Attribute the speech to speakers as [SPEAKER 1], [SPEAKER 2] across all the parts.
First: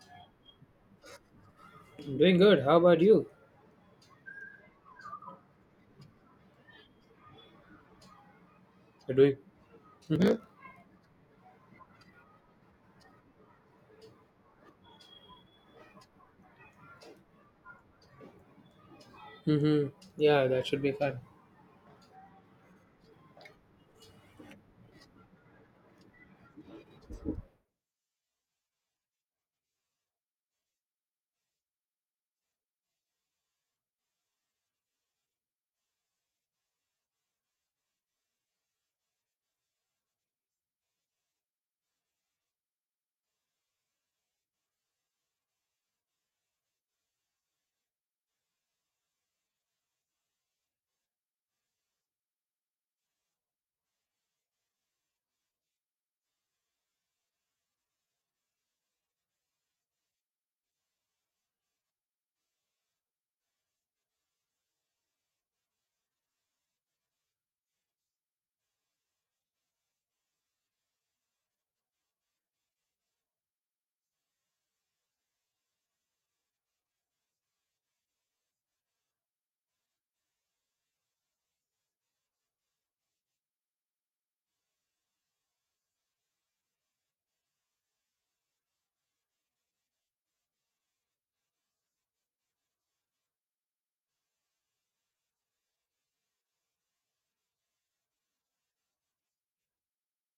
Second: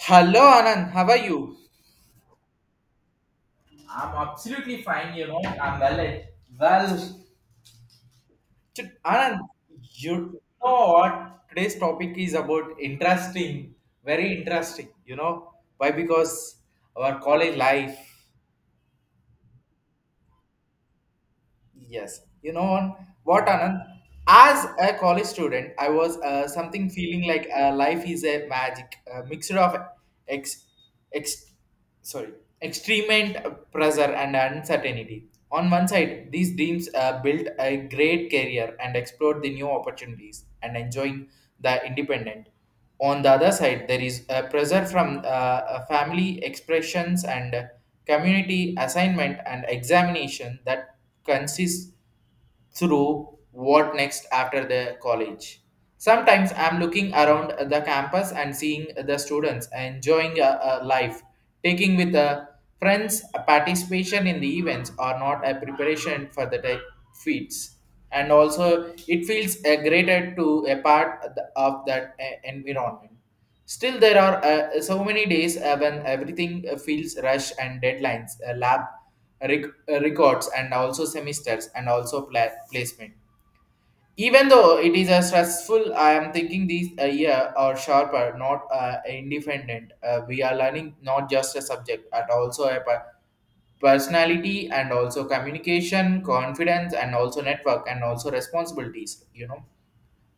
[SPEAKER 1] Hello Anand, how are you?
[SPEAKER 2] I'm doing good. How about you?
[SPEAKER 1] I'm absolutely fine, you know. I'm well. Well,
[SPEAKER 2] You're doing.
[SPEAKER 1] Anand, you
[SPEAKER 2] Mm-hmm.
[SPEAKER 1] know what today's topic is about interesting, very interesting, you know. Why? Because our college life.
[SPEAKER 2] Mm-hmm. Yeah, that should be fun.
[SPEAKER 1] Yes, you know on what Anand. As a college student, I was something feeling like life is a magic a mixture of ex, ex sorry extreme and pressure and uncertainty. On one side, these dreams built a great career and explored the new opportunities and enjoying the independent. On the other side, there is a pressure from family expressions and community assignment and examination that consists through what next after the college. Sometimes I'm looking around the campus and seeing the students enjoying a life, taking with the friends a participation in the events or not a preparation for the type feats. And also, it feels a greater to a part of of that environment. Still, there are so many days when everything feels rush and deadlines, records, and also semesters, and also placement. Even though it is a stressful, I am thinking these a year or sharper, not independent. We are learning not just a subject, but also a personality and also communication, confidence, and also network, and also responsibilities. You know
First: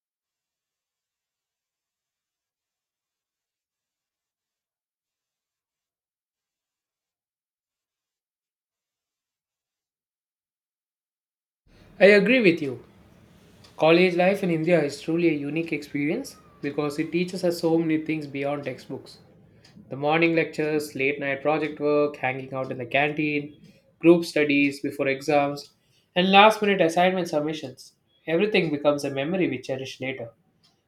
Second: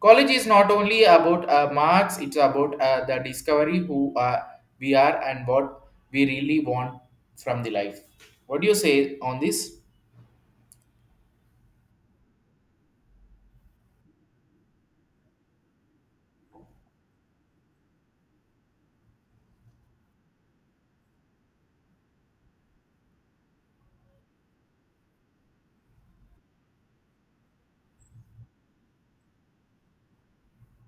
[SPEAKER 1] college is not only about marks, it's about the discovery who we are and what we really want from the life. What do you say on this?
[SPEAKER 2] I agree with you. College life in India is truly a unique experience because it teaches us so many things beyond textbooks. The morning lectures, late night project work, hanging out in the canteen, group studies before exams, and last minute assignment submissions. Everything becomes a memory we cherish later.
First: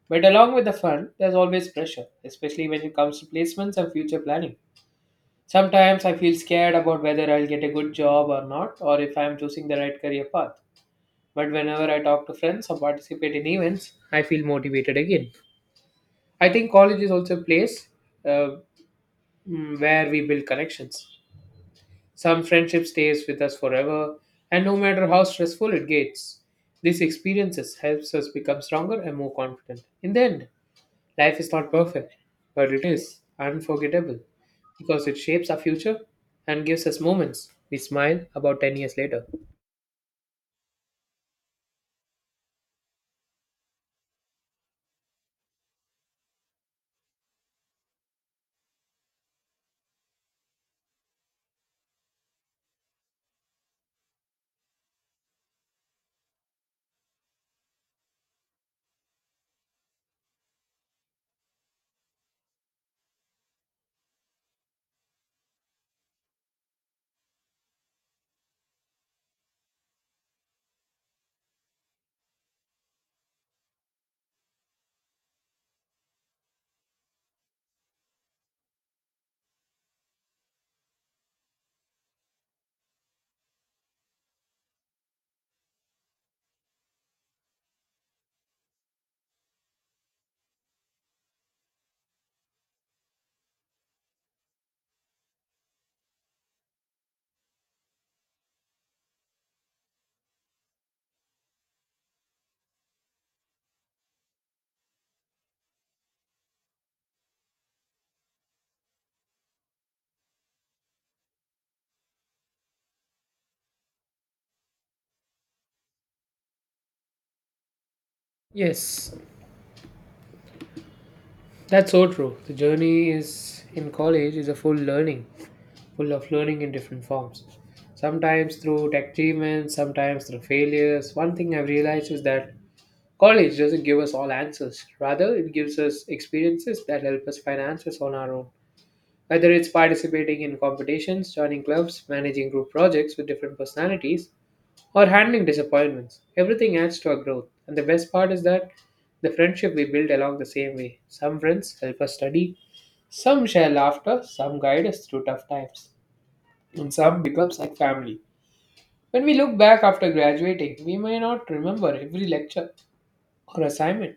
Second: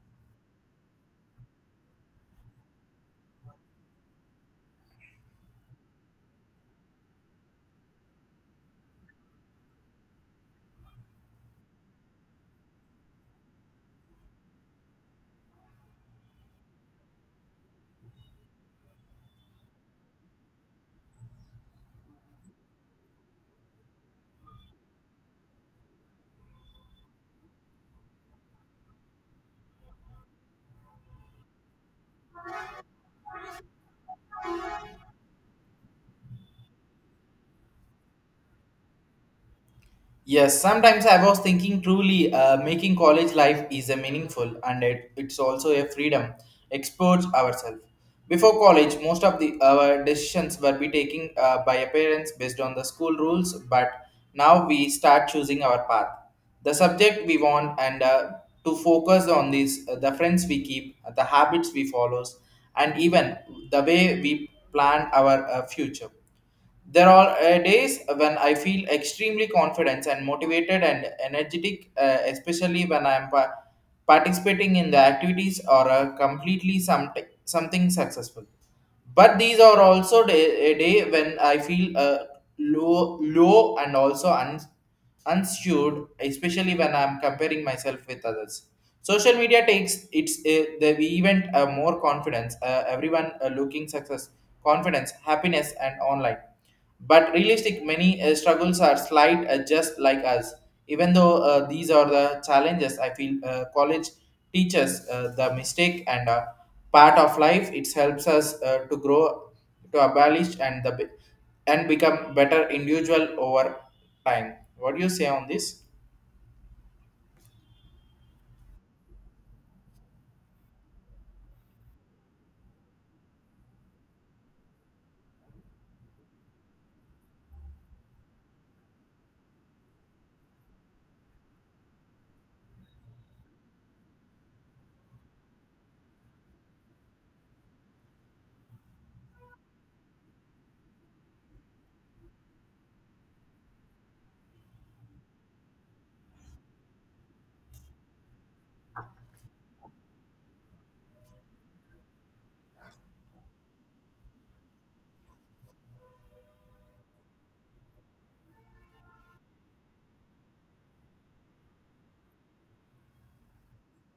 [SPEAKER 2] But along with the fun, there's always pressure, especially when it comes to placements and future planning. Sometimes I feel scared about whether I'll get a good job or not, or if I'm choosing the right career path. But whenever I talk to friends or participate in events, I feel motivated again. I think college is also a place uh, where we build connections. Some friendship stays with us forever, and no matter how stressful it gets, these experiences helps us become stronger and more confident. In the end, life is not perfect, but it is unforgettable because it shapes our future and gives us moments we smile about 10 years later.
[SPEAKER 1] Yes, sometimes I was thinking truly making college life is a meaningful and it's also a freedom. Explores ourselves. Before college, most of the our decisions were be taken by our parents based on the school rules, but now we start choosing our path. The subject we want and to focus on these, the friends we keep, the habits we follow, and even the way we plan our future. There are days when I feel extremely confident and motivated and energetic, especially when I am participating in the activities or completely some something successful. But these are also a day when I feel low, low and also un unsured, especially when I'm comparing myself with others. Social media takes its the event more confidence. Everyone looking success, confidence, happiness, and online. But realistic, many struggles are slight, just like us. Even though these are the challenges, I feel college teaches the mistake and part of life. It helps us to grow, to abolish, and and become better individual over. Fine. What do you say on this?
[SPEAKER 2] Yes, that's so true. The journey is in college is a full learning, Full of learning in different forms. Sometimes through tech achievements, sometimes through failures. One thing I've realized is that college doesn't give us all answers. Rather, it gives us experiences that help us find answers on our own. Whether it's participating in competitions, joining clubs, managing group projects with different personalities, or handling disappointments, everything adds to our growth. And the best part is that the friendship we build along the same way. Some friends help us study, some share laughter, some guide us through tough times, and some becomes like family. When we look back after graduating, we may not remember every lecture or assignment,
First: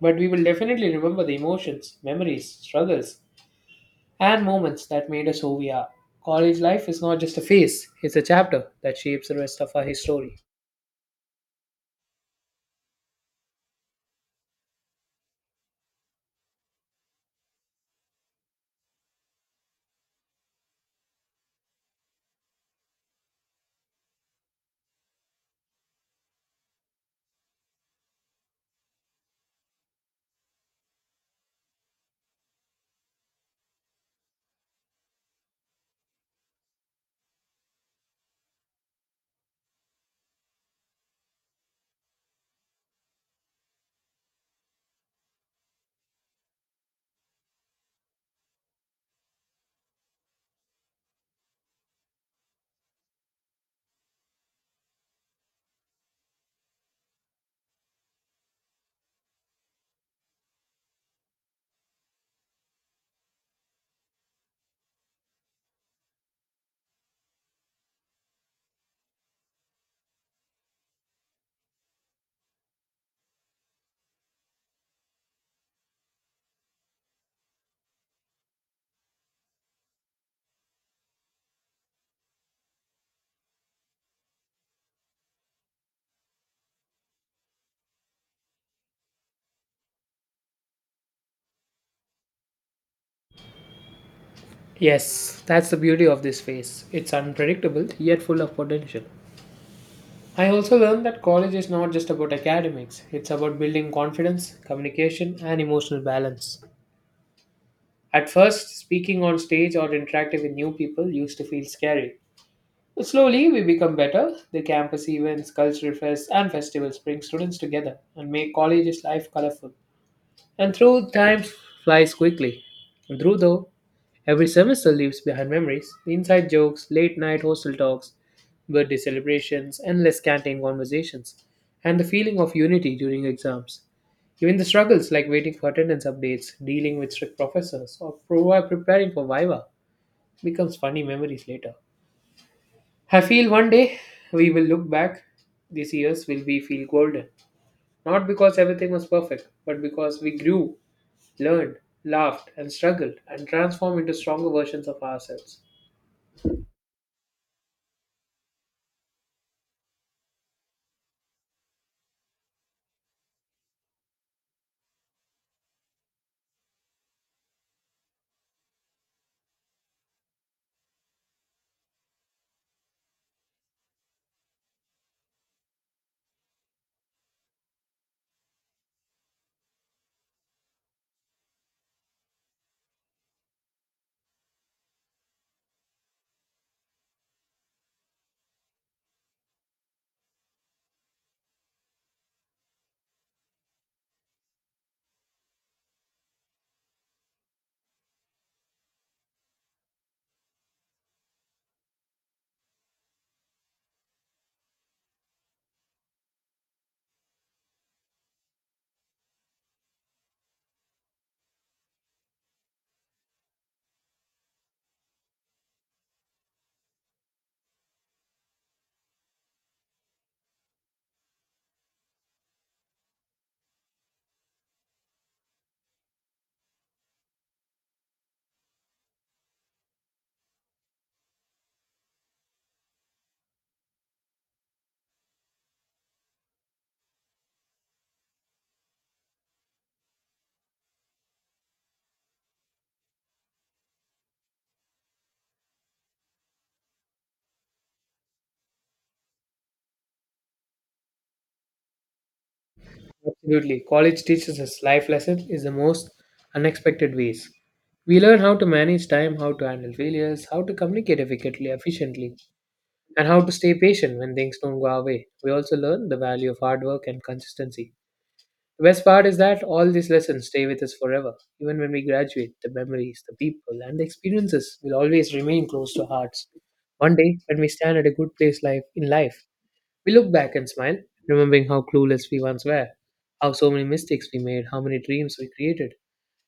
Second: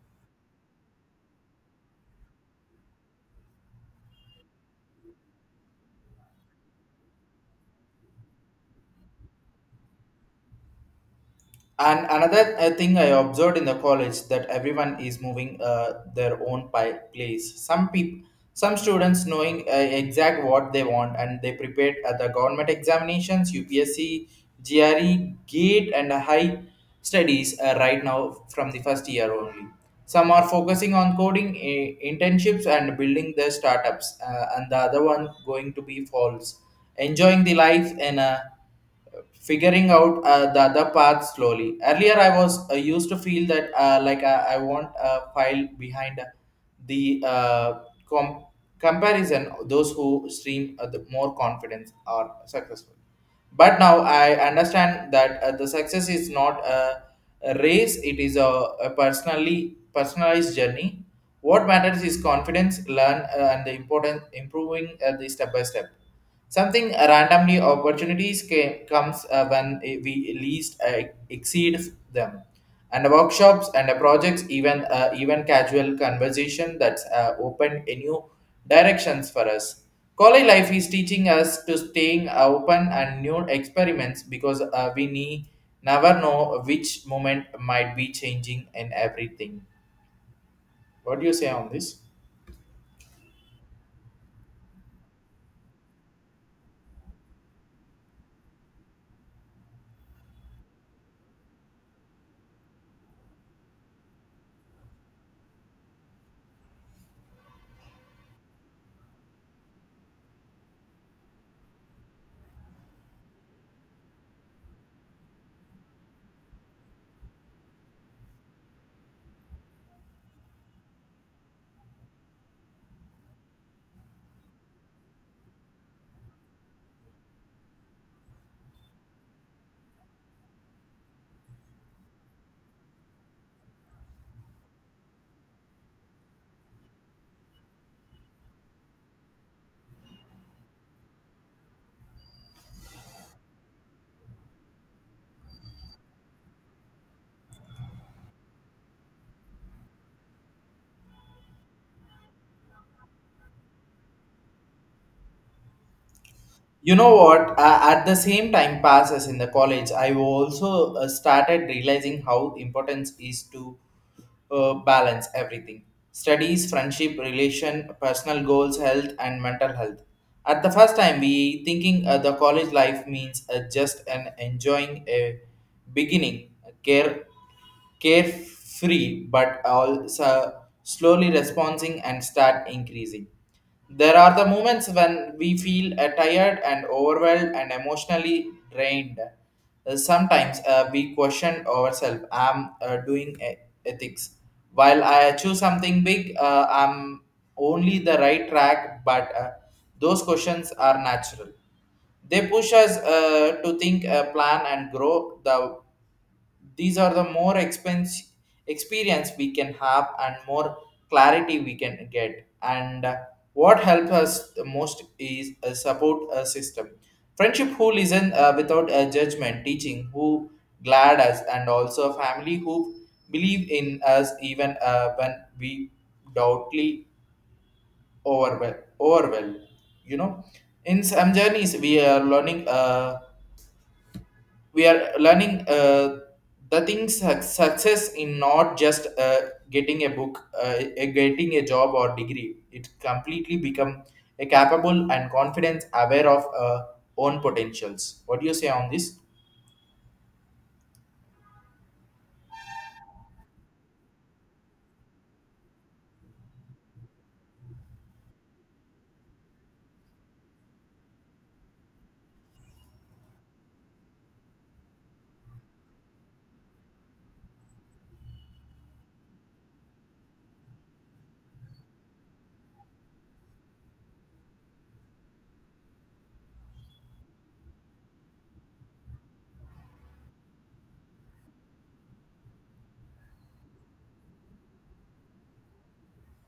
[SPEAKER 2] but we will definitely remember the emotions, memories, struggles, and moments that made us who we are. College life is not just a phase, it's a chapter that shapes the rest of our history.
[SPEAKER 1] And another thing I observed in the college that everyone is moving their own place. Some people, some students knowing exact what they want and they prepared at the government examinations, UPSC, GRE, GATE, and high studies right now from the first year only. Some are focusing on coding internships and building their startups, and the other one going to be false, enjoying the life in a figuring out the other path slowly. Earlier, I was used to feel that like I want a file behind the com- comparison. Those who stream the more confidence are successful. But now I understand that the success is not a race; it is a personally personalized journey. What matters is confidence, learn, and the important improving the step by step. Something randomly opportunities comes when we least exceed them. And workshops and projects, even casual conversation that's opened a new directions for us. College life is teaching us to staying open and new experiments because never know which moment might be changing in everything. What do you say on this?
[SPEAKER 2] Yes, that's the beauty of this phase. It's unpredictable, yet full of potential. I also learned that college is not just about academics, it's about building confidence, communication, and emotional balance. At first, speaking on stage or interacting with new people used to feel scary. But slowly, we become better. The campus events, cultural fests, and festivals bring students together and make college's life colorful. And through time flies quickly. And Through though, every semester leaves behind memories, inside jokes, late night hostel talks, birthday celebrations, endless canteen conversations, and the feeling of unity during exams. Even the struggles like waiting for attendance updates, dealing with strict professors, or preparing for Viva becomes funny memories later. I feel one day we will look back. These years will be feel golden. Not because everything was perfect, but because we grew learned, laughed, and struggled, and transformed into stronger versions of ourselves.
[SPEAKER 1] You know what at the same time passes in the college I also started realizing how important is to balance everything, studies, friendship, relation, personal goals, health, and mental health. At the first time we thinking the college life means just an enjoying a beginning care carefree but also slowly responding and start increasing. There are the moments when we feel tired and overwhelmed and emotionally drained. Sometimes we question ourselves, I'm doing ethics. While I choose something big, I'm only the right track, but those questions are natural. They push us to think, plan, and grow. These are the more expense experience we can have and more clarity we can get and what helps us the most is a support system, friendship who listen without a judgment, teaching who glad us and also a family who believe in us even when we doubtly overwhelmed, you know, in some journeys we are learning the things success in not just getting a book uh, getting a job or degree, it completely become a capable and confidence aware of own potentials. What do you say on this?
[SPEAKER 2] Absolutely. College teaches us life lessons is the most unexpected ways. We learn how to manage time, how to handle failures, how to communicate efficiently, and how to stay patient when things don't go our way. We also learn the value of hard work and consistency. The best part is that all these lessons stay with us forever. Even when we graduate, the memories, the people, and the experiences will always remain close to our hearts. One day, when we stand at a good place life in life, we look back and smile, remembering how clueless we once were, how so many mistakes we made, how many dreams we created,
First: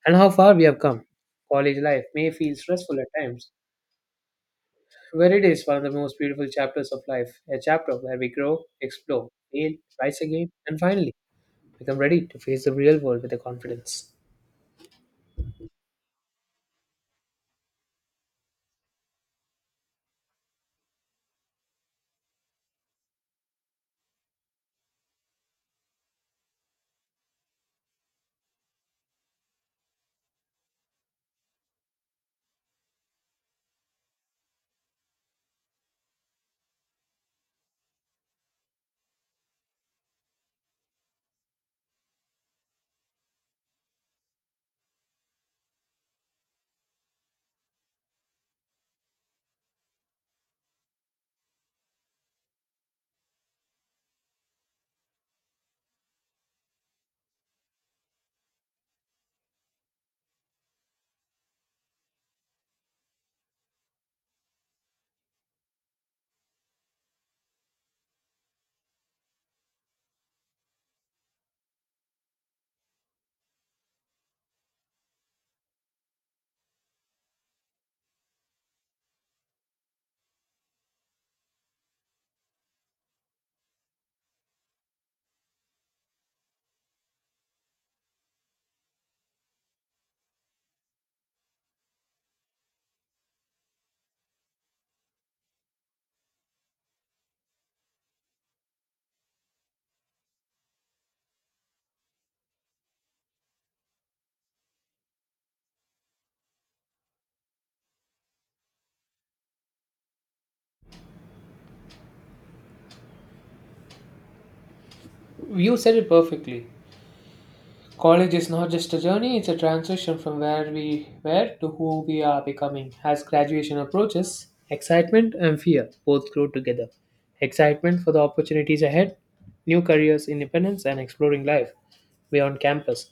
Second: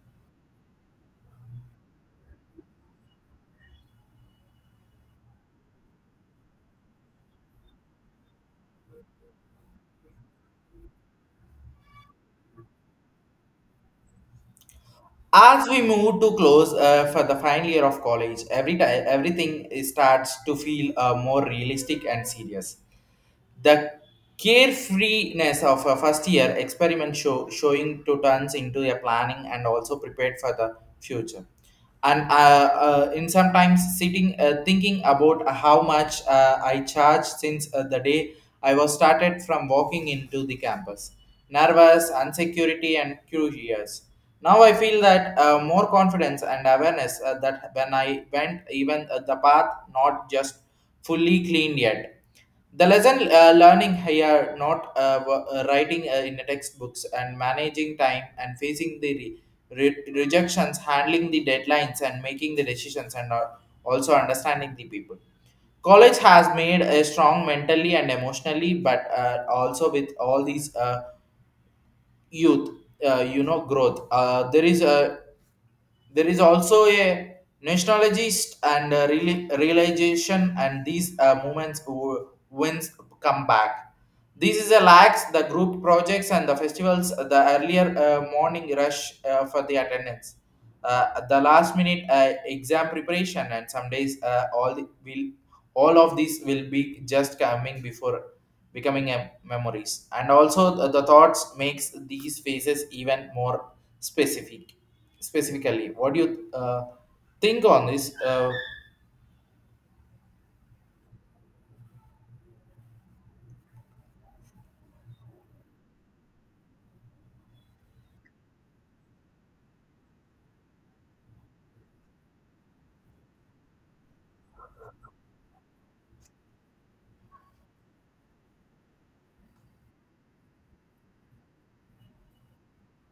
[SPEAKER 2] and how far we have come. College life may feel stressful at times, but it is one of the most beautiful chapters of life, a chapter where we grow, explore, fail, rise again, and finally become ready to face the real world with the confidence.
[SPEAKER 1] As we move to close for the final year of college, every time starts to feel more realistic and serious. The carefreeness of a first year showing to turns into a planning and also prepared for the future. And in sometimes sitting thinking about how much I charged since the day I was started from walking into the campus. Nervous, insecurity, and curious. Now I feel that more confidence and awareness that when I went even the path not just fully cleaned yet, the lesson learning here, not writing in the textbooks and managing time and facing the rejections, handling the deadlines and making the decisions and also understanding the people. College has made a strong mentally and emotionally, but also with all these youth, you know, growth. There is also a nationalist and realization, and these movements wins come back. This is a lacks the group projects and the festivals, the earlier morning rush for the attendance, the last minute exam preparation, and some days will all of these will be just coming before becoming a memories. And also the thoughts makes these phases even more specific specifically. What do you think on this
[SPEAKER 2] You said it perfectly. College is not just a journey, it's a transition from where we were to who we are becoming. As graduation approaches, excitement and fear both grow together. Excitement for the opportunities ahead, new careers, independence, and exploring life beyond campus,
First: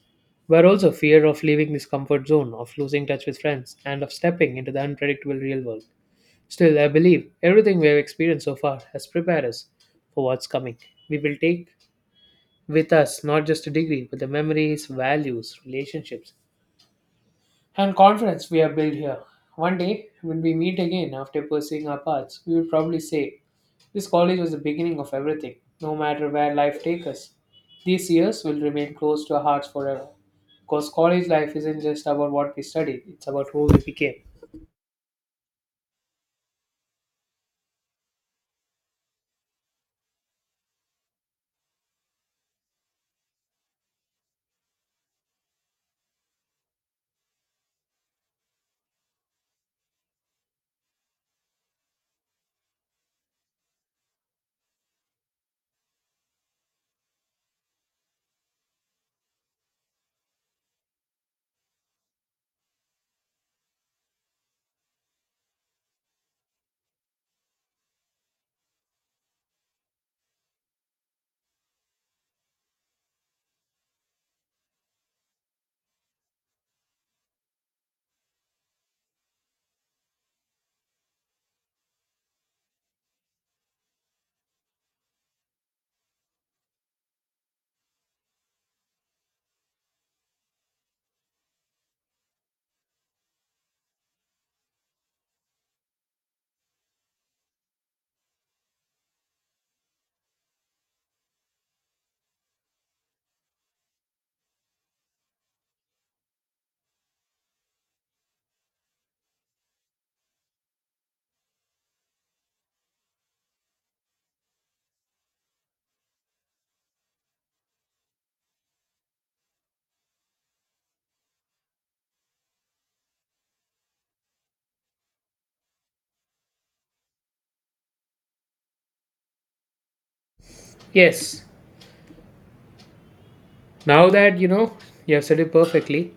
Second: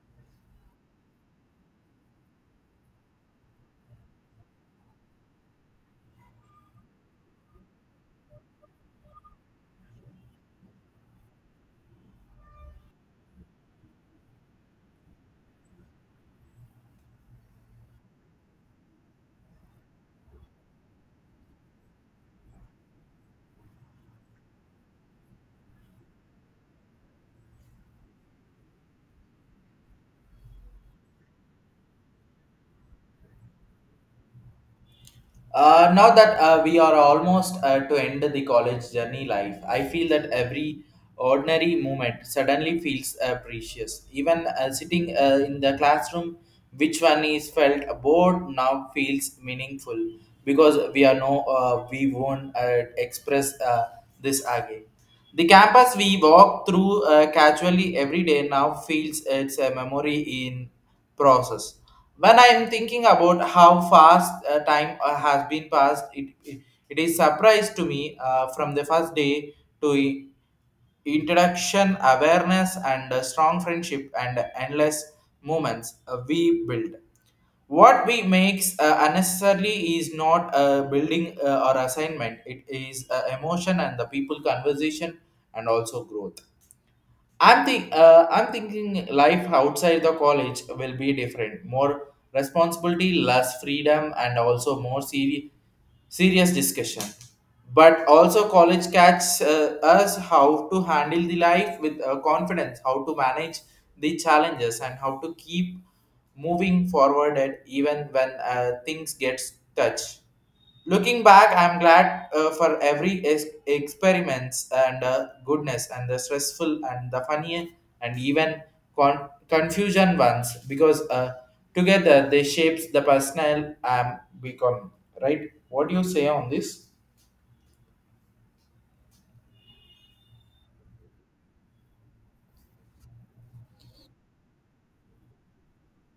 [SPEAKER 2] but also fear of leaving this comfort zone, of losing touch with friends, and of stepping into the unpredictable real world. Still, I believe everything we have experienced so far has prepared us for what's coming. We will take with us not just a degree, but the memories, values, relationships, and confidence we have built here. One day, when we meet again after pursuing our paths, we will probably say, "This college was the beginning of everything." No matter where life takes us, these years will remain close to our hearts forever. Because college life isn't just about what we studied, it's about who we became.
[SPEAKER 1] Now that we are almost to end the college journey life, I feel that every ordinary moment suddenly feels precious, even sitting in the classroom which one is felt bored now feels meaningful because we are no we won't express this again. The campus we walk through casually every day now feels it's a memory in process. When I am thinking about how fast time has been passed, it is surprise to me from the first day to introduction, awareness, and strong friendship and endless moments we build. What we makes unnecessarily is not a building or assignment. It is emotion and the people conversation and also growth. I'm thinking life outside the college will be different, more responsibility, less freedom, and also more serious discussion. But also college catches us how to handle the life with confidence, how to manage the challenges, and how to keep moving forward and even when things get touch. Looking back, I'm glad for every experiments and goodness and the stressful and the funny and even confusion ones because together they shapes the personal I'm becoming, right? What do you say on this?
[SPEAKER 2] Yes, now that you have said it perfectly.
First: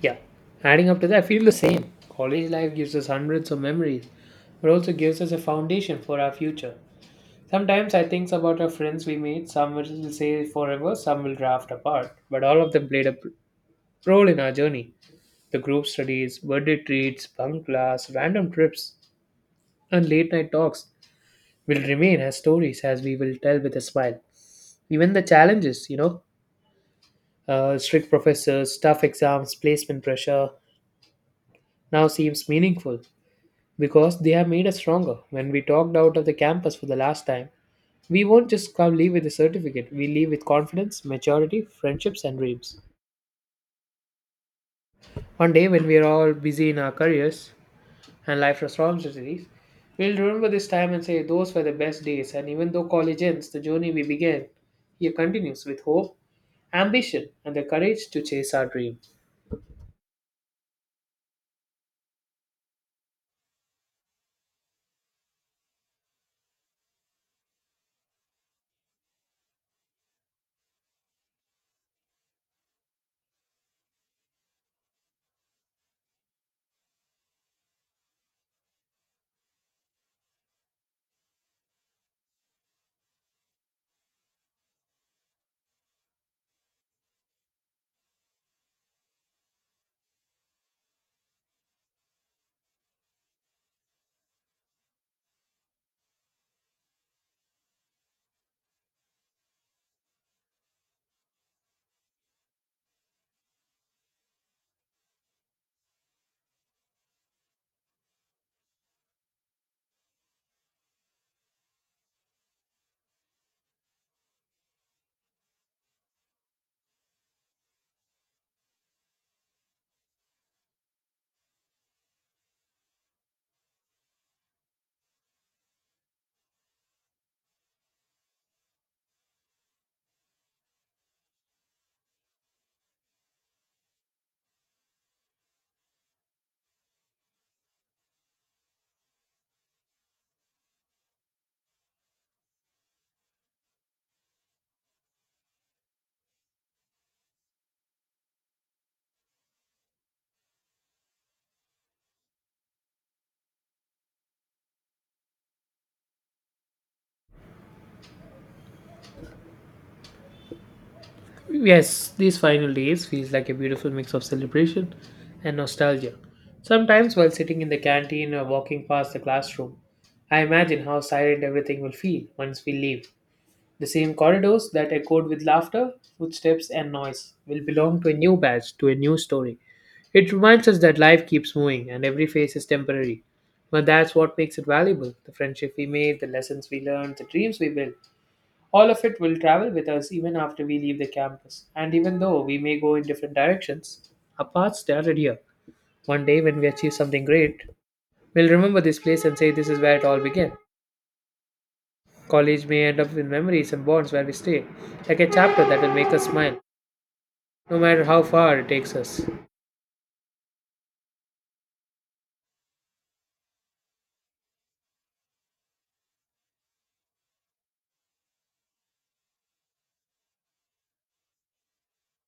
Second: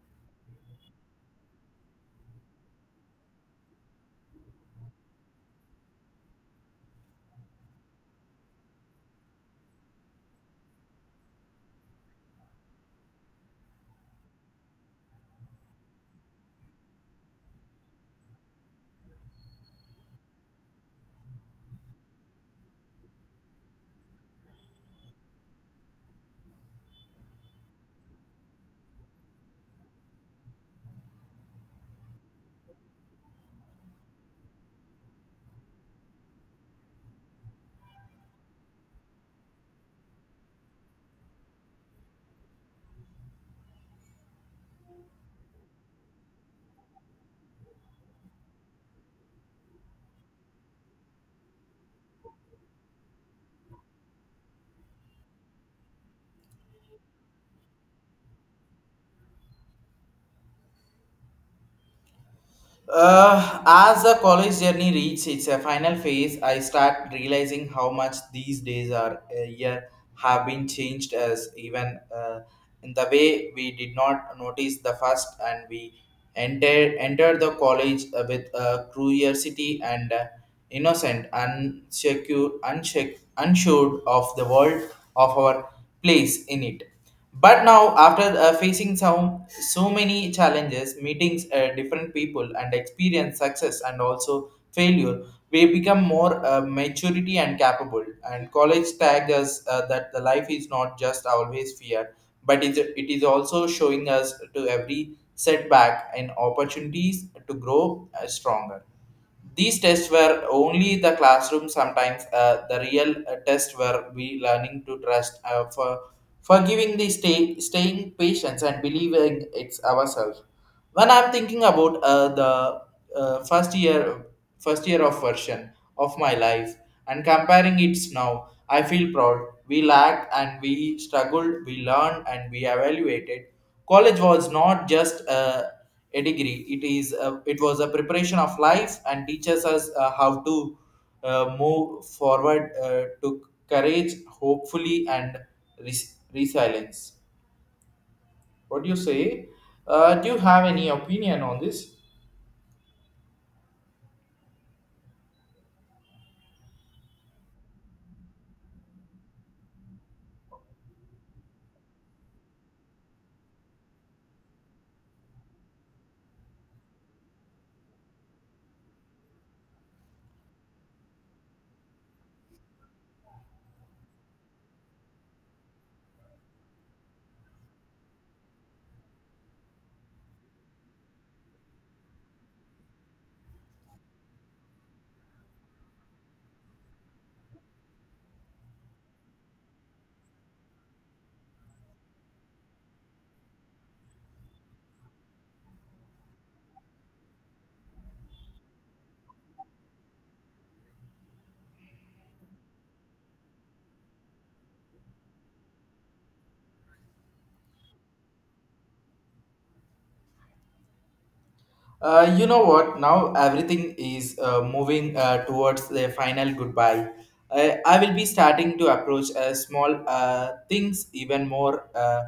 [SPEAKER 2] Yeah, adding up to that, I feel the same. College life gives us hundreds of memories, but also gives us a foundation for our future. Sometimes I think about our friends we made, some will say forever, some will drift apart, but all of them played a role in our journey. The group studies, birthday treats, bunk class, random trips, and late night talks will remain as stories as we will tell with a smile. Even the challenges, you know, strict professors, tough exams, placement pressure, now seems meaningful, because they have made us stronger. When we talked out of the campus for the last time, we won't just come leave with a certificate. We leave with confidence, maturity, friendships, and dreams. One day, when we are all busy in our careers and life responsibilities, we'll remember this time and say those were the best days. And even though college ends, the journey we began here continues with hope, ambition, and the courage to chase our dreams.
[SPEAKER 1] As the college journey reaches its final phase, I start realizing how much these days are year have been changed as even in the way we did not notice the first and we entered the college with curiosity and innocent, unsure of the world of our place in it. But now, after facing some so many challenges, meetings different people, and experience success and also failure, we become more maturity and capable. And college tagged us that the life is not just always fear, but is it is also showing us to every setback and opportunities to grow stronger. These tests were only the classroom. Sometimes the real tests were we learning to trust for giving the staying patience and believing it's ourselves when I'm thinking about the uh, first year first year of version of my life and comparing it now I feel proud. We lacked and we struggled, we learned and we evaluated. College was not just a degree, it is it was a preparation of life and teaches us how to move forward to courage hopefully and resilience. What do you say? Do you have any opinion on this?
[SPEAKER 2] Yes, these final days feels like a beautiful mix of celebration and nostalgia. Sometimes while sitting in the canteen or walking past the classroom, I imagine how silent everything will feel once we leave. The same corridors that echoed with laughter, footsteps, and noise will belong to a new batch, to a new story. It reminds us that life keeps moving and every phase is temporary. But that's what makes it valuable the friendship we made, the lessons we learned, the dreams we built. All of it will travel with us even after we leave the campus, and even though we may go in different directions, our paths started here. One day, when we achieve something great, we'll remember this place and say this is where it all began. College may end up with memories and bonds where we stay, like a chapter that will make us smile, no matter how far it takes us.
[SPEAKER 1] You know what? Now everything is moving towards the final goodbye. I will be starting to approach small things even more.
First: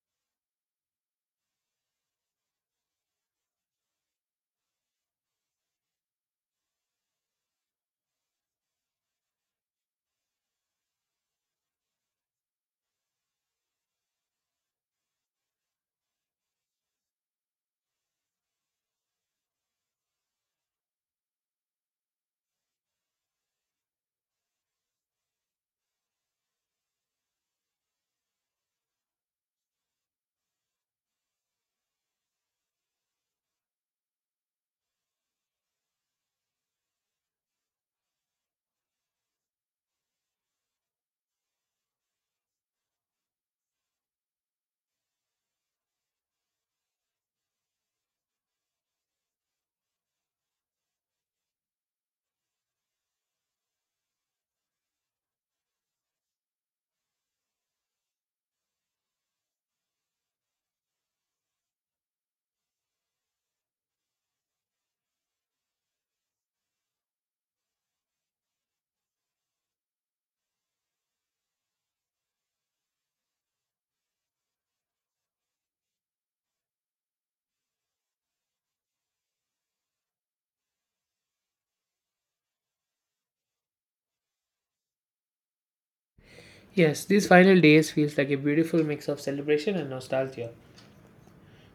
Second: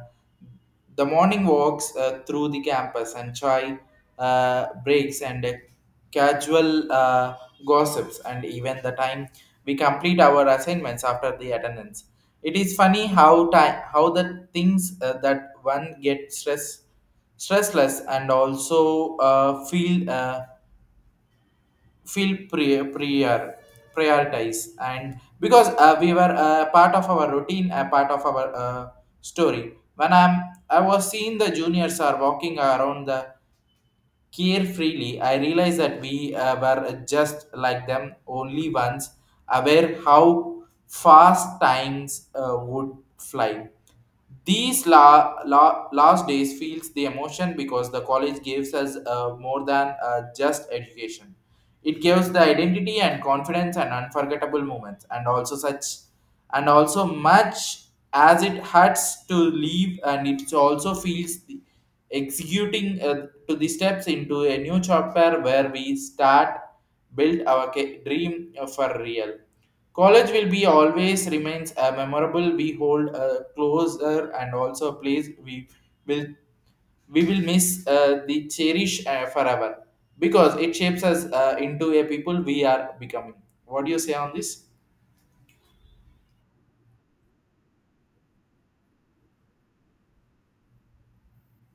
[SPEAKER 1] The morning walks through the campus, and chai breaks, and casual gossips, and even the time we complete our assignments after the attendance. It is funny how time, how the things that one gets stressless and also feel. Feel prioritize, and because we were part of our routine, a part of our story. When I was seeing the juniors are walking around the care freely, I realized that we were just like them, only ones aware how fast times would fly. These last days feels the emotion, because the college gives us more than just education. It gives the identity and confidence and unforgettable moments, and also much as it hurts to leave, and it also feels executing to the steps into a new chapter where we start build our dream for real. College will be always remains a memorable we hold closer, and also a place will we will miss the cherish forever because it shapes us into a people we are becoming. What do you say on this?
[SPEAKER 2] Yes, these final days feels like a beautiful mix of celebration and nostalgia.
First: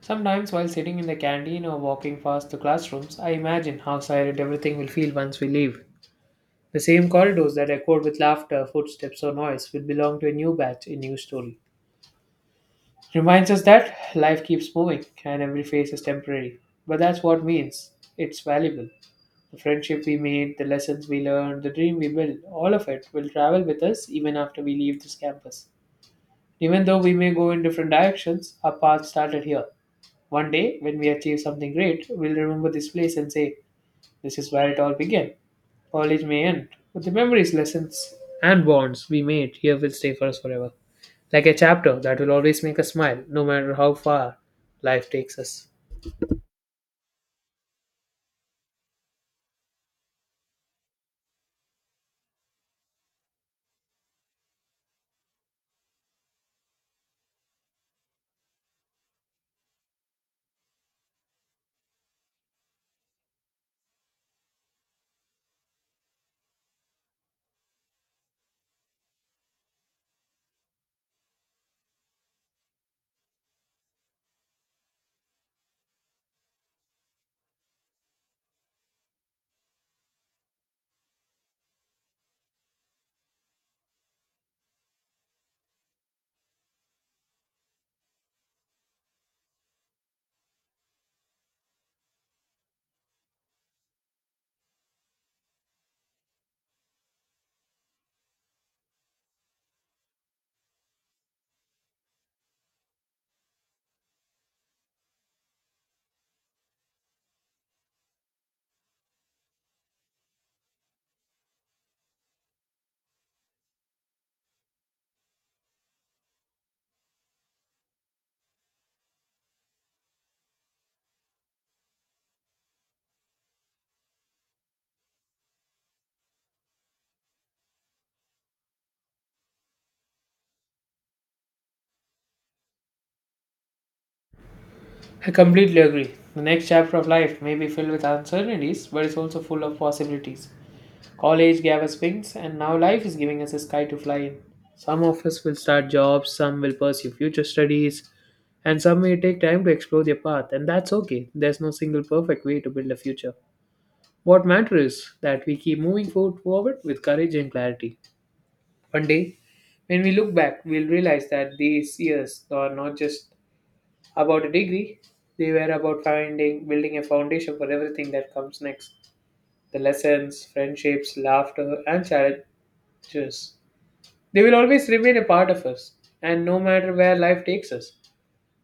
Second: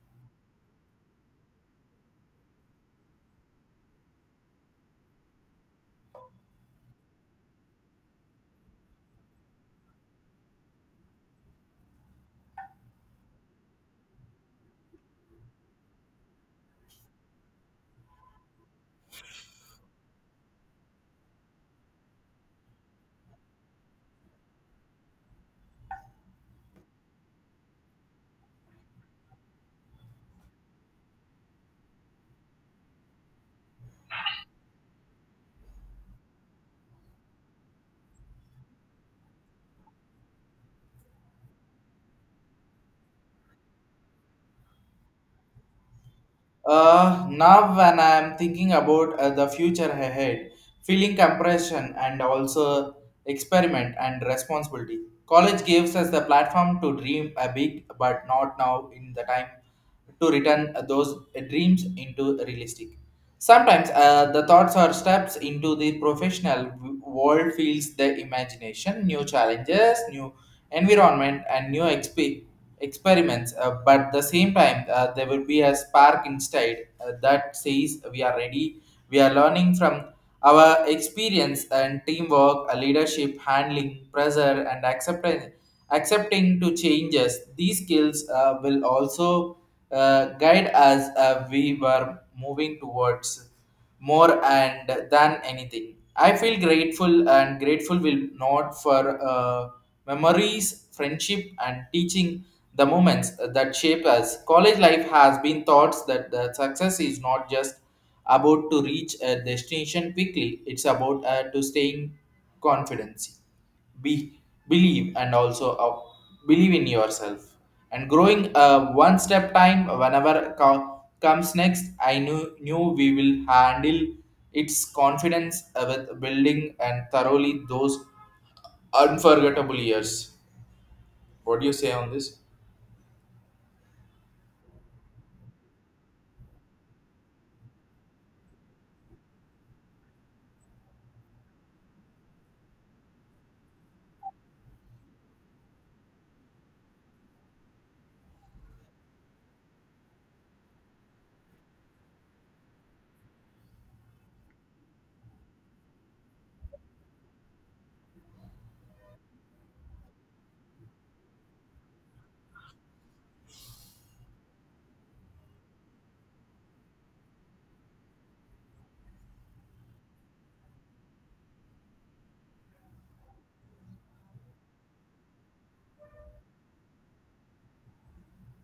[SPEAKER 2] Sometimes while sitting in the canteen or walking past the classrooms, I imagine how silent everything will feel once we leave. The same corridors that echoed with laughter, footsteps, or noise will belong to a new batch, a new story. Reminds us that life keeps moving and every phase is temporary. But that's what means it's valuable. The friendship we made, the lessons we learned, the dream we built, all of it will travel with us even after we leave this campus. Even though we may go in different directions, our path started here. One day, when we achieve something great, we'll remember this place and say, "This is where it all began." College may end, but the memories, lessons, and bonds we made here will stay for us forever. Like a chapter that will always make us smile, no matter how far life takes us.
[SPEAKER 1] Now, when I am thinking about the future ahead, feeling compression and also experiment and responsibility. College gives us the platform to dream a big, but not now in the time to return those dreams into realistic. Sometimes the thoughts or steps into the professional world feels the imagination, new challenges, new environment, and new experiments. But at the same time, there will be a spark inside that says we are ready. We are learning from our experience and teamwork, leadership, handling pressure, and accepting to changes. These skills will also guide us we were moving towards more and than anything. I feel grateful, and grateful will not for memories, friendship, and teaching the moments that shape us. College life has been taught that the success is not just about to reach a destination quickly; it's about to staying confidence be believe and also believe in yourself and growing one step time whenever comes next. I knew we will handle its confidence with building and thoroughly those unforgettable years. What do you say on this?
[SPEAKER 2] I completely agree. The next chapter of life may be filled with uncertainties, but it's also full of possibilities. College gave us wings, and now life is giving us a sky to fly in. Some of us will start jobs, some will pursue future studies, and some may take time to explore their path, and that's okay. There's no single perfect way to build a future. What matters is that we keep moving forward with courage and clarity. One day, when we look back, we'll realize that these years are not just about a degree, they were about finding, building a foundation for everything that comes next. The lessons, friendships, laughter, and challenges. They will always remain a part of us, and no matter where life takes us,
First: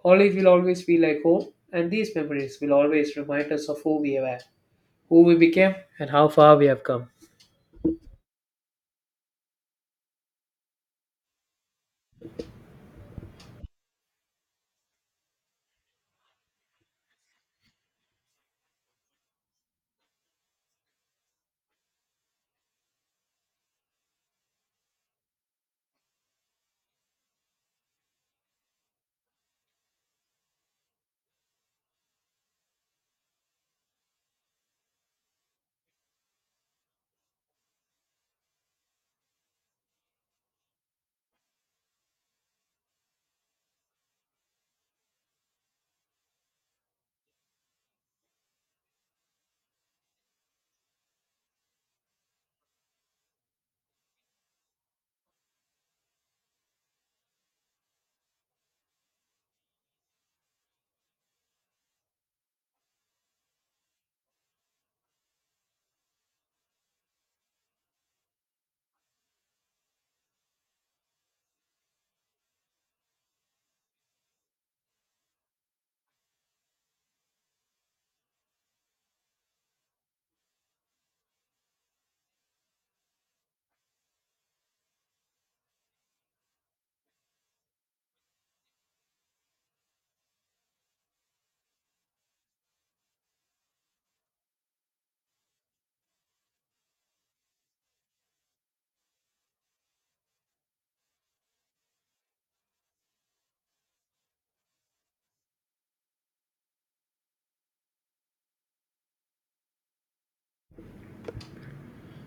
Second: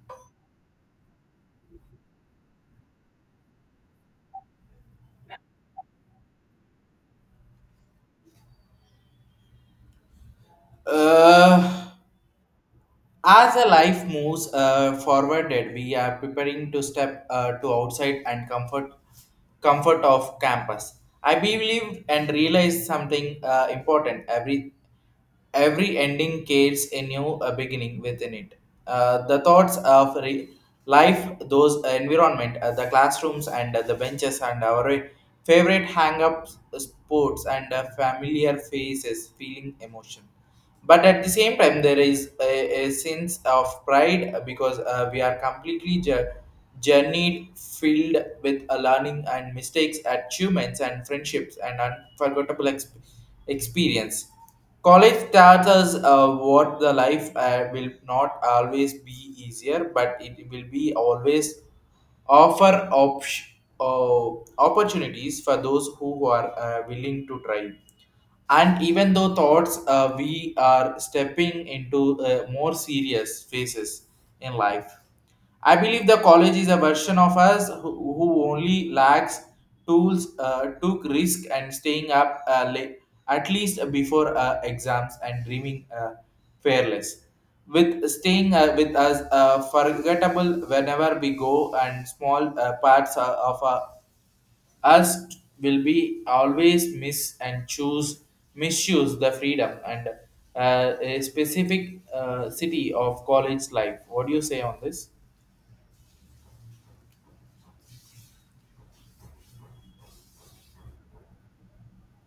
[SPEAKER 2] college will always feel like home, and these memories will always remind us of who we were, who we became, and how far we have come.
[SPEAKER 1] uh As a life moves forwarded, we are preparing to step to outside and comfort of campus. I believe and realize something important. Every ending carries a new beginning within it. The thoughts of life, those environment, the classrooms and the benches and our favorite hang-up sports and familiar faces, feeling emotion. But at the same time there is a sense of pride because we are completely journeyed filled with a learning and mistakes, achievements and friendships and unforgettable experience. College starts us what the life will not always be easier, but it will be always offer uh, opportunities for those who are willing to try. And even though thoughts we are stepping into more serious phases in life, I believe the college is a version of us who only lacks tools took risk and staying up late at least before exams and dreaming fearless with staying with us forgettable whenever we go, and small parts of our us will be always miss and choose misuse the freedom and a specific city of college life. What do you say on this?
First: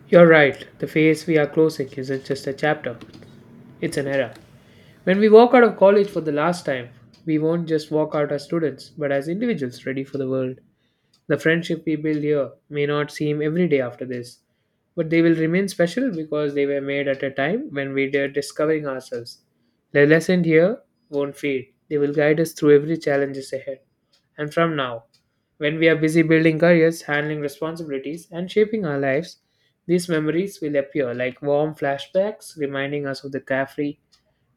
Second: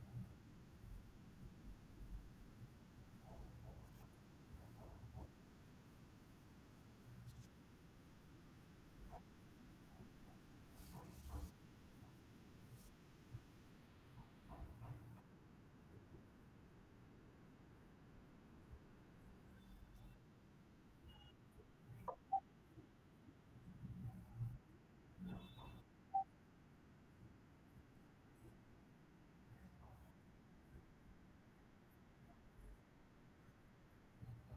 [SPEAKER 2] You're right. The phase we are closing isn't just a chapter, it's an era. When we walk out of college for the last time, we won't just walk out as students, but as individuals ready for the world. The friendship we build here may not seem everyday after this, but they will remain special because they were made at a time when we were discovering ourselves. The lesson here won't fade, they will guide us through every challenges ahead. And from now, when we are busy building careers, handling responsibilities, and shaping our lives, these memories will appear like warm flashbacks, reminding us of the carefree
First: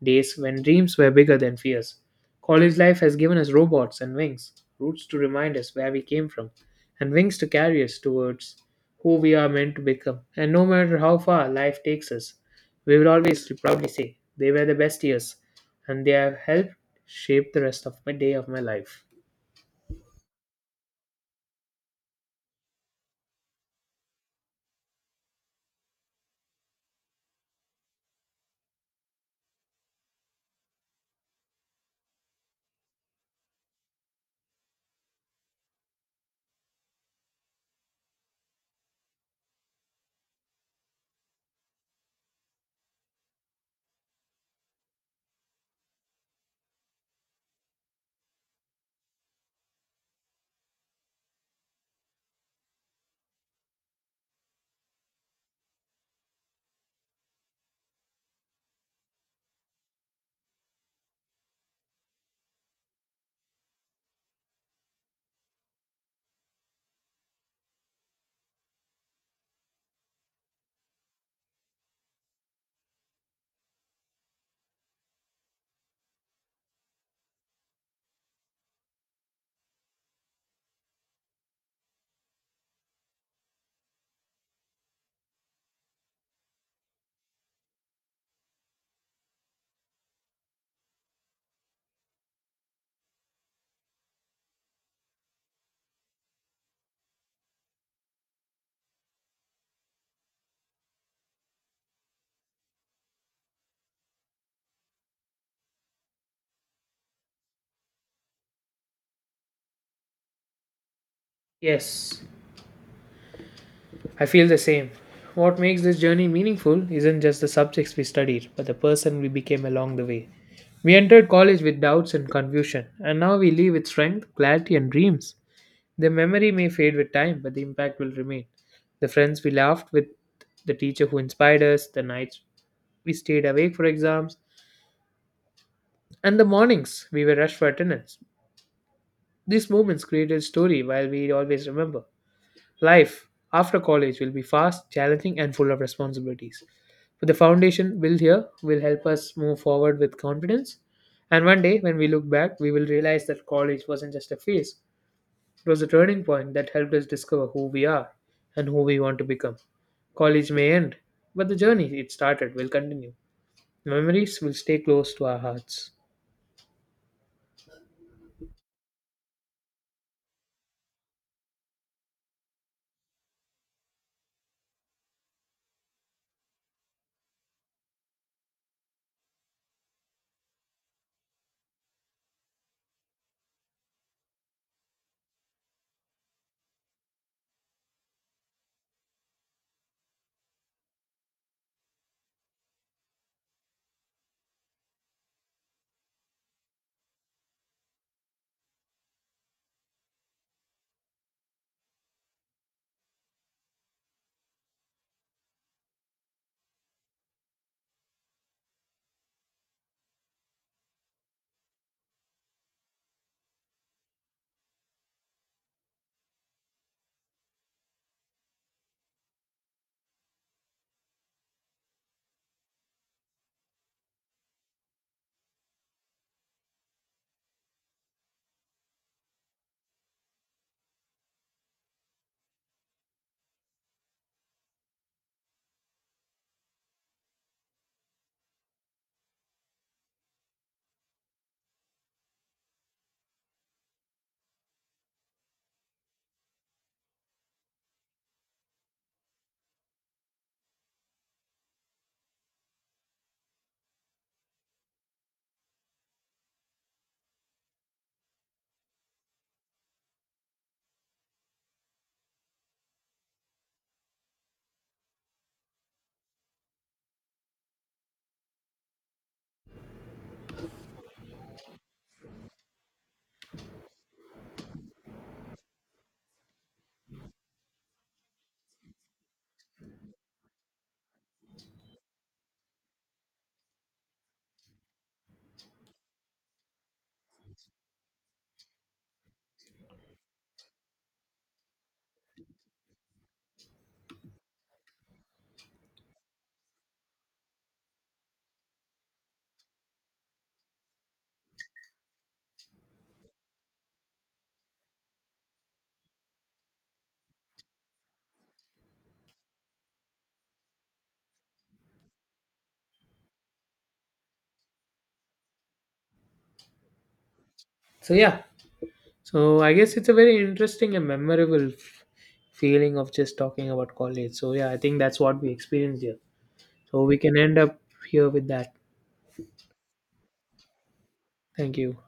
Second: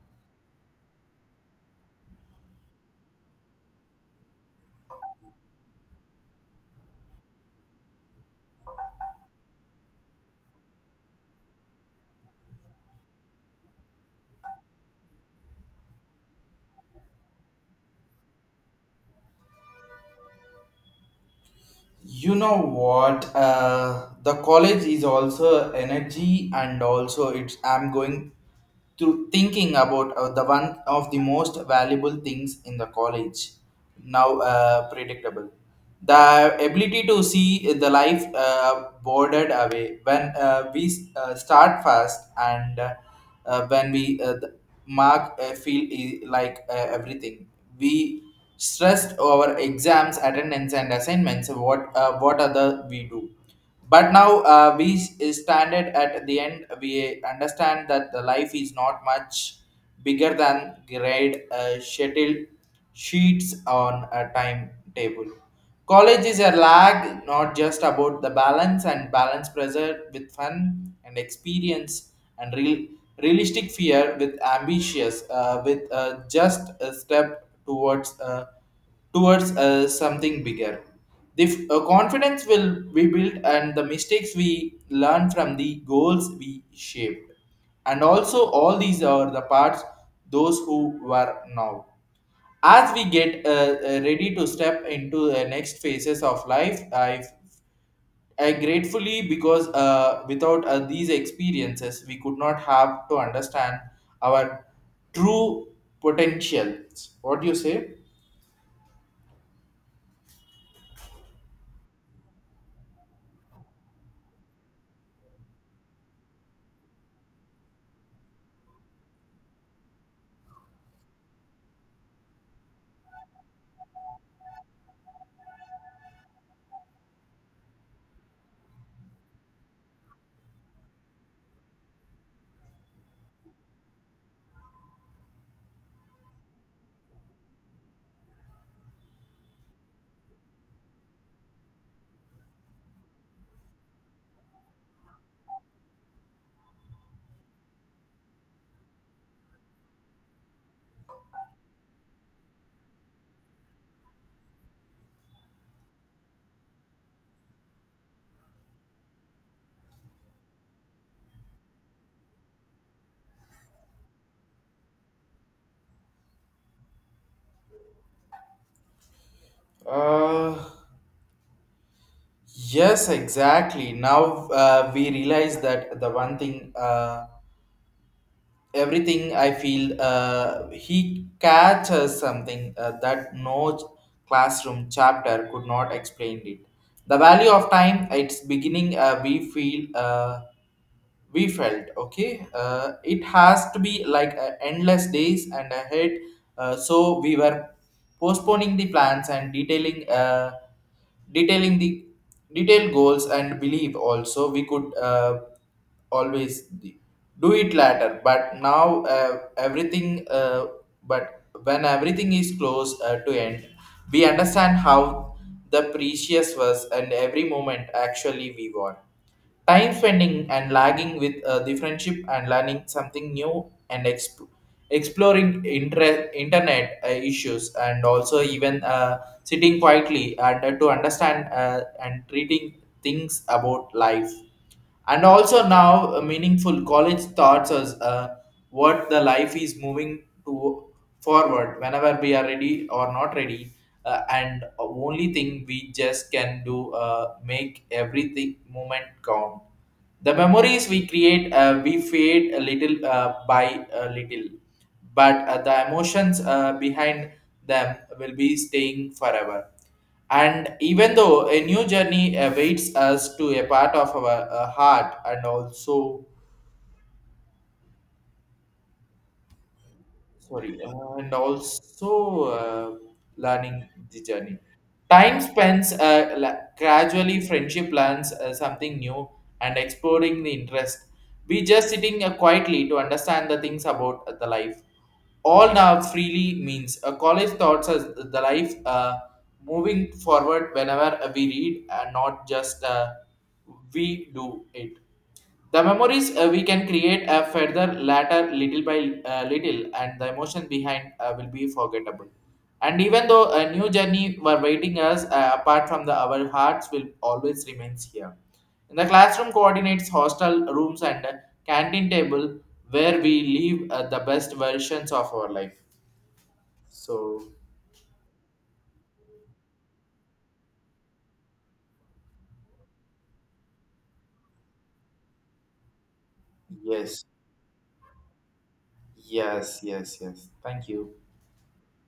[SPEAKER 2] days when dreams were bigger than fears. College life has given us robots and wings, roots to remind us where we came from, and wings to carry us towards who we are meant to become. And no matter how far life takes us, we will always proudly say they were the best years, and they have helped shape the rest of my day of my life.
[SPEAKER 1] You know what? The college is also energy and also it's I'm going through thinking about the one of the most valuable things in the college now predictable, the ability to see the life bordered away when we start fast and when we mark feel like everything we stressed our exams, attendance, and assignments. What what other we do? But now we standard at the end. We understand that the life is not much bigger than grade schedule sheets on a timetable. College is a lag, not just about the balance and balance pressure with fun and experience and realistic fear with ambitious with just a step towards towards something bigger. The confidence will we build, and the mistakes we learn from, the goals we shaped. And also all these are the parts those who were now. As we get ready to step into the next phases of life, I gratefully because without these experiences, we could not have to understand our true potential. What do you say?
[SPEAKER 2] Yes. I feel the same. What makes this journey meaningful isn't just the subjects we studied, but the person we became along the way. We entered college with doubts and confusion, and now we leave with strength, clarity, and dreams. The memory may fade with time, but the impact will remain. The friends we laughed with, the teacher who inspired us, the nights we stayed awake for exams, and the mornings we were rushed for attendance. These moments created a story while we always remember. Life after college will be fast, challenging, and full of responsibilities. But the foundation built here will help us move forward with confidence. And one day, when we look back, we will realize that college wasn't just a phase, it was a turning point that helped us discover who we are and who we want to become. College may end, but the journey it started will continue. Memories will stay close to our hearts.
[SPEAKER 1] Uh, Yes, exactly. Now we realize that the one thing, everything I feel, he catches something that no classroom chapter could not explain it. The value of time, its beginning, we feel. We felt okay it has to be like endless days and ahead, so we were postponing the plans and detailing the detailed goals and believe also we could always do it later. But now everything but when everything is close to end, we understand how the precious was and every moment actually we won. Time spending and lagging with the friendship and learning something new and exploring internet issues, and also even sitting quietly and to understand and treating things about life. And also now, a meaningful college thoughts as what the life is moving to forward whenever we are ready or not ready. And only thing we just can do make everything moment count. The memories we create, we fade a little by a little, but the emotions behind them will be staying forever. And even though a new journey awaits us to a part of our heart and also sorry, and also learning the journey. Time spends gradually, friendship learns something new and exploring the interest. We just sitting quietly to understand the things about the life. All now freely means college thoughts as the life moving forward whenever we read and not just we do it. The memories we can create a further later little by little, and the emotion behind will be forgettable. And even though a new journey were waiting us, apart from the our hearts will always remains here. In the classroom coordinates, hostel rooms, and canteen table, where we live the best versions of our life. So
[SPEAKER 2] So, yeah, so I guess it's a very interesting and memorable feeling of just talking about college. So yeah, I think that's what we experienced here. So we
[SPEAKER 1] yes,
[SPEAKER 2] can end up here with that.
[SPEAKER 1] yes. Thank you.
[SPEAKER 2] Thank you.